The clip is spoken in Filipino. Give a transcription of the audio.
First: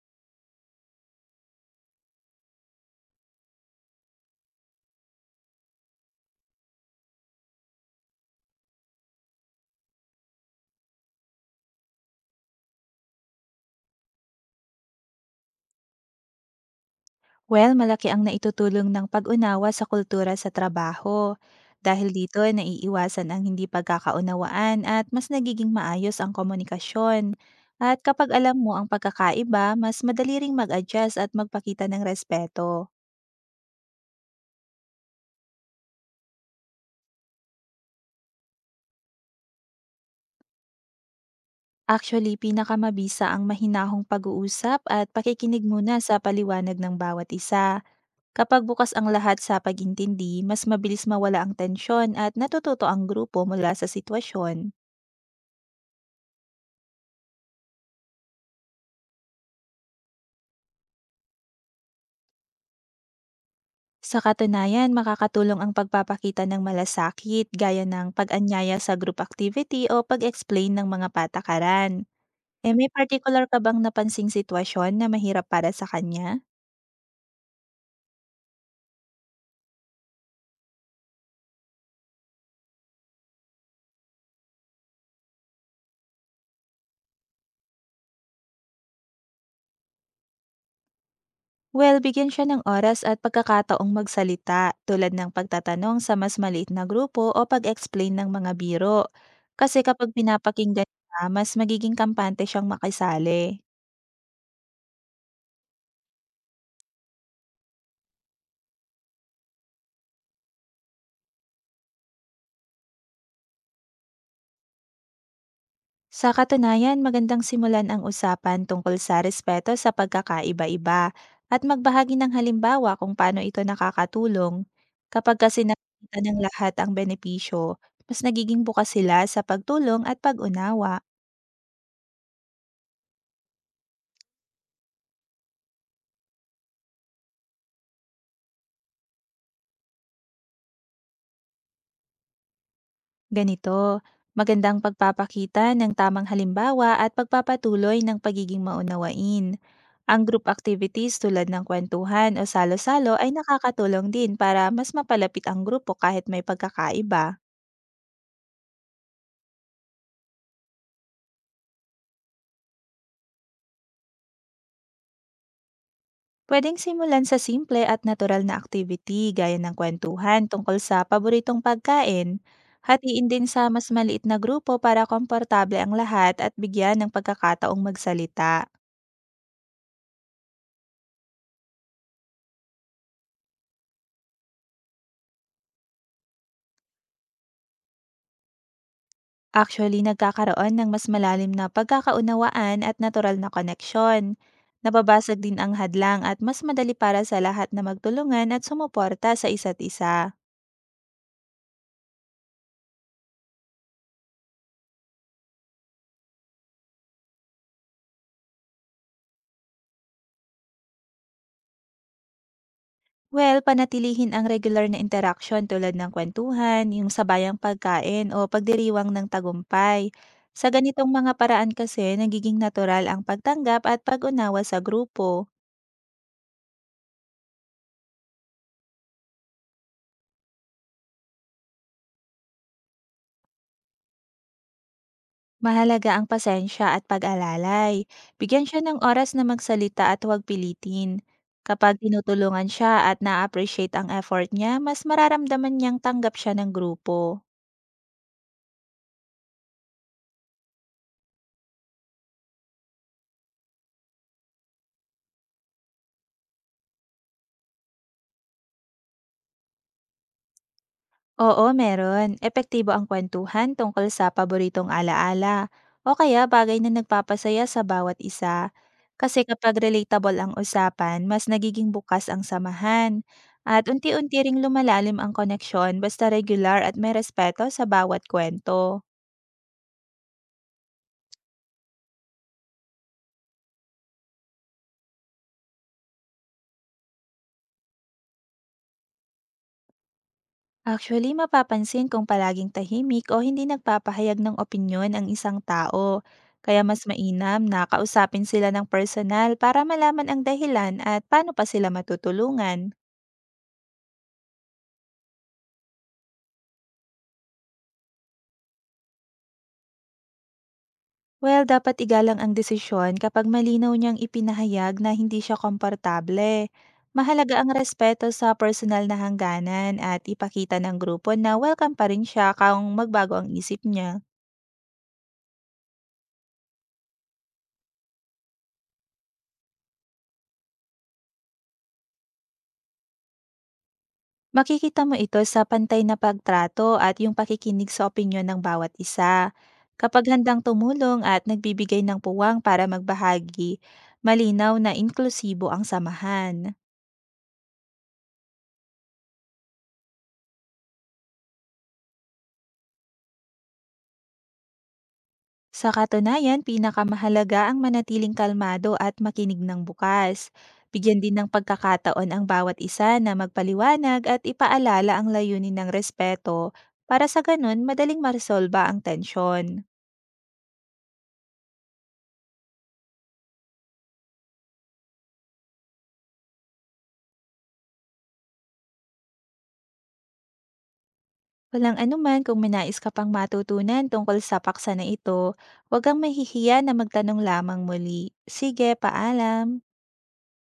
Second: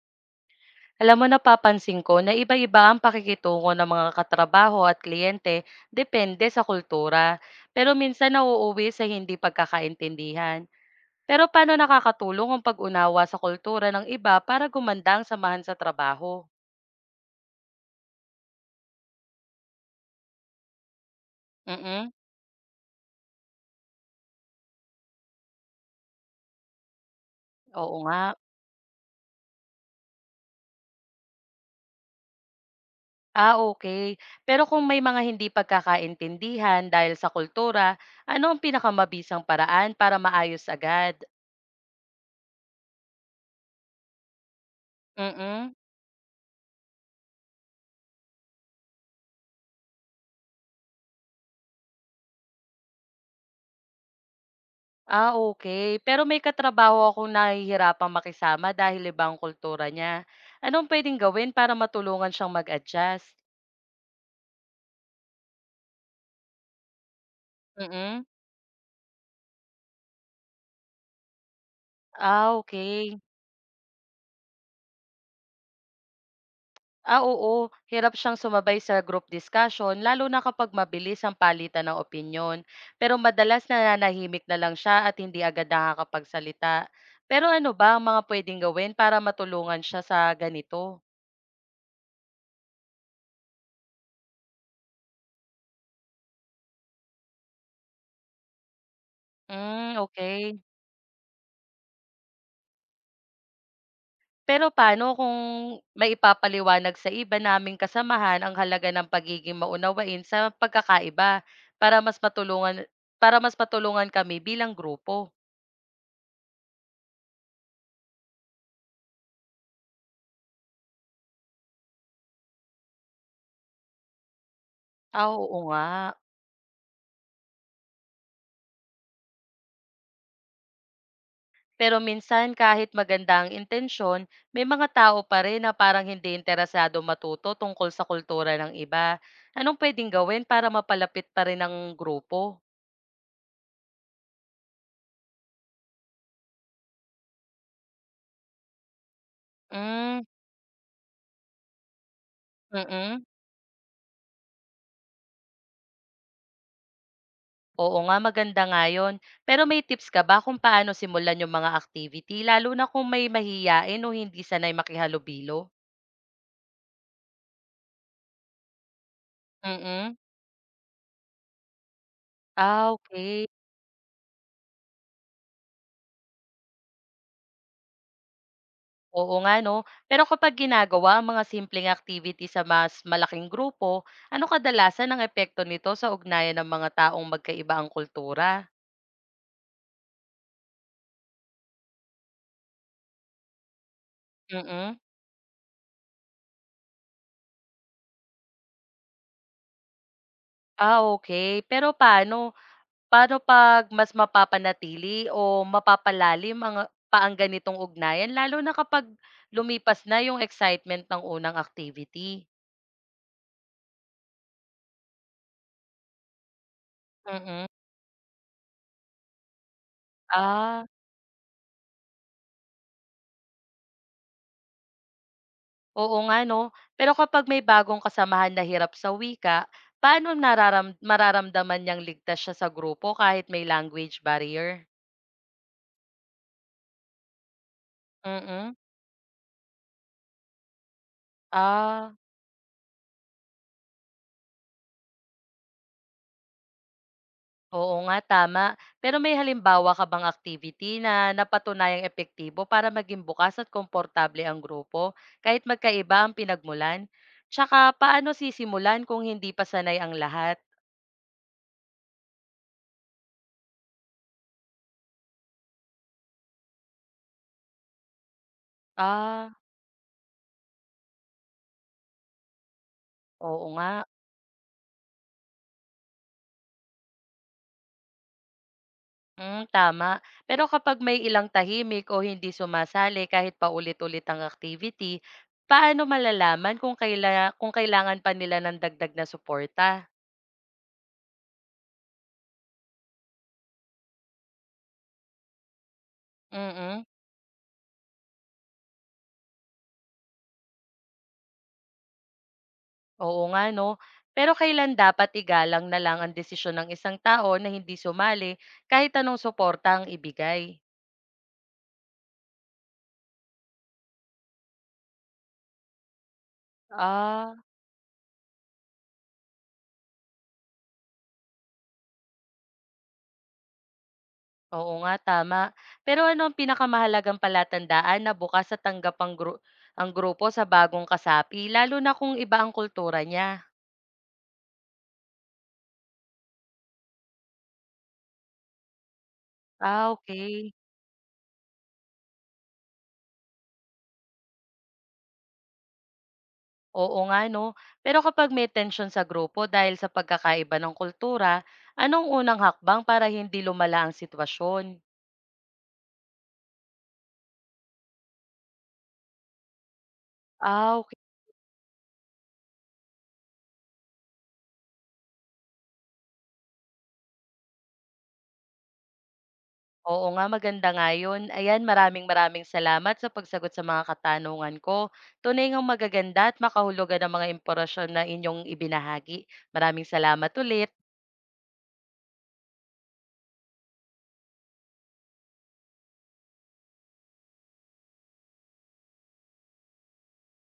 Alam mo napapansin ko na iba-iba ang pakikitungo ng mga katrabaho at kliyente depende sa kultura. Pero minsan nauuwi sa hindi pagkakaintindihan. Pero paano nakakatulong ang pag-unawa sa kultura ng iba para gumanda ang samahan sa trabaho? Well, malaki ang naitutulong ng pag-unawa sa kultura sa trabaho. Dahil Mm. dito, naiiwasan ang hindi pagkakaunawaan at mas nagiging maayos ang komunikasyon. At Oo nga. kapag alam mo ang pagkakaiba, mas madali ring mag-adjust at magpakita ng respeto. Ah, okay. Pero kung may mga hindi pagkakaintindihan dahil sa kultura, ano ang pinakamabisang paraan para maayos agad? Actually, pinakamabisa ang mahinahong pag-uusap at pakikinig Mm. muna sa paliwanag ng bawat isa. Kapag bukas ang lahat sa pag-intindi, mas mabilis mawala ang tensyon at natututo ang grupo mula sa sitwasyon. Ah, okay. Pero may katrabaho akong nahihirapang makisama dahil ibang kultura niya. Anong puwedeng gawin para matulungan siyang mag-adjust? Sa katunayan, makakatulong ang pagpapakita ng malasakit gaya ng Mm. pag-anyaya sa group activity o pag-explain ng mga patakaran. Ah, E may okay. particular ka bang napansing sitwasyon na mahirap para sa kanya? Ah, oo. Hirap siyang sumabay sa group discussion lalo na kapag mabilis ang palitan ng opinyon. Pero madalas nananahimik na lang siya at hindi agad nakakapagsalita. Pero ano ba ang mga puwedeng gawin para matulungan siya sa ganito? Well, bigyan siya ng oras at pagkakataong magsalita tulad ng pagtatanong sa mas maliit na grupo o pag-explain ng mga biro. Kasi Hmm, kapag okay. pinapakinggan siya, mas magiging kampante siyang makisali. Pero paano kung maipapaliwanag sa iba naming kasamahan ang halaga ng pagiging maunawain sa pagkakaiba para mas matulungan para mas matulungan kami bilang grupo? Sa katunayan, magandang simulan ang usapan tungkol sa respeto sa pagkakaiba-iba at magbahagi ng halimbawa kung paano ito nakakatulong. Ah, Kapag oo kasi nga. nakikita ng lahat ang benepisyo, mas nagiging bukas sila sa pagtulong at pag-unawa. Pero minsan kahit maganda ang intensyon, may mga tao pa rin na parang hindi interesado matuto tungkol sa kultura ng iba. Anong pwedeng gawin para mapalapit pa rin ang grupo? Ganito, magandang pagpapakita ng tamang halimbawa at pagpapatuloy ng pagiging maunawain. Ang Mm, group activities tulad ng kwentuhan o salo-salo mm. ay nakakatulong din para mas mapalapit ang grupo kahit may pagkakaiba. Oo nga, maganda nga yun. Pero may tips ka ba kung paano simulan yung mga activity, lalo na kung may mahiyain o hindi sanay makihalubilo? Pwedeng simulan sa simple at natural na activity gaya ng Mm. kwentuhan tungkol sa paboritong pagkain. Ah, Hatiin din okay. sa mas maliit na grupo para komportable ang lahat at bigyan ng pagkakataong magsalita. Oo nga 'no. Pero kapag ginagawa ang mga simpleng activity sa mas malaking grupo, ano kadalasan ang epekto nito sa ugnayan ng mga taong magkaiba ang kultura? Actually, nagkakaroon ng mas malalim na pagkakaunawaan at natural na koneksyon. Mm. Nababasag din ang hadlang at mas madali para sa lahat na magtulungan at sumuporta sa isa't isa. Ah, okay. Pero paano Paano 'pag mas mapapanatili o mapapalalim ang, pa ang ganitong ugnayan lalo na kapag lumipas na yung excitement ng unang activity? Well, panatilihin ang regular na interaksyon tulad ng kwentuhan, yung sabayang Mm. pagkain o pagdiriwang ng tagumpay. Sa Ah, ganitong mga paraan kasi, nagiging natural ang pagtanggap at pag-unawa sa grupo. oo nga 'no. Pero kapag may bagong kasamahan na hirap sa wika, paano mararamdaman niyang ligtas siya sa grupo kahit may language barrier? Mahalaga ang pasensya at pag-alalay. Bigyan Mm, siya ng oras na magsalita at huwag pilitin. Kapag ah. tinutulungan siya at na-appreciate ang effort niya, mas mararamdaman niyang tanggap siya ng grupo. Oo nga, tama. Pero may halimbawa ka bang activity na napatunayang epektibo para maging bukas at komportable ang grupo kahit magkaiba ang pinagmulan? Tsaka paano sisimulan kung hindi pa sanay ang lahat? Oo, meron. Epektibo ang kwentuhan tungkol sa paboritong alaala o kaya bagay na nagpapasaya sa bawat isa. Kasi Ah, kapag relatable ang usapan, mas nagiging bukas ang samahan oo at nga. unti-unti ring lumalalim ang koneksyon basta regular at may respeto sa bawat kwento. Mm, tama. Pero kapag may ilang tahimik o hindi sumasali kahit paulit-ulit ang activity, paano malalaman kung kailangan pa nila ng dagdag na suporta? Actually, mapapansin kung palaging tahimik o hindi nagpapahayag ng opinyon ang isang tao. Kaya mas Mm. mainam na kausapin sila ng personal para malaman ang dahilan at paano pa sila matutulungan. Oo nga 'no. Pero kailan dapat igalang na lang ang desisyon ng isang tao na hindi sumali kahit anong suporta ang ibigay? Well, dapat igalang ang desisyon kapag malinaw niyang ipinahayag na hindi siya komportable. Ah, Mahalaga ang respeto sa personal na hangganan at ipakita ng grupo na welcome pa rin siya kung magbago ang isip niya. oo nga, tama. Pero ano ang pinakamahalagang palatandaan na bukas sa tanggap ang grupo sa bagong kasapi lalo na kung iba ang kultura niya? Makikita mo ito sa pantay na pagtrato at yung pakikinig sa opinyon ng bawat isa. Ah, Kapag handang okay. tumulong at nagbibigay ng puwang para magbahagi, malinaw na inklusibo ang samahan. Oo nga 'no. Pero kapag may tensyon sa grupo dahil sa pagkakaiba ng kultura, anong unang hakbang para hindi lumala ang sitwasyon? Sa katunayan, pinakamahalaga ang manatiling kalmado at makinig ng bukas. Ah, Bigyan din ng pagkakataon ang bawat isa na magpaliwanag at ipaalala ang layunin ng respeto para sa ganun madaling maresolba ang tensyon. oo nga, maganda nga yun. Ayan, maraming maraming salamat sa pagsagot sa mga katanungan ko. Tunay ngang magaganda at makahulugan ang mga impormasyon na inyong ibinahagi. Maraming salamat ulit. Walang anuman kung may nais ka pang matutunan tungkol sa paksa na ito, huwag kang mahihiya na magtanong lamang muli. Sige, paalam!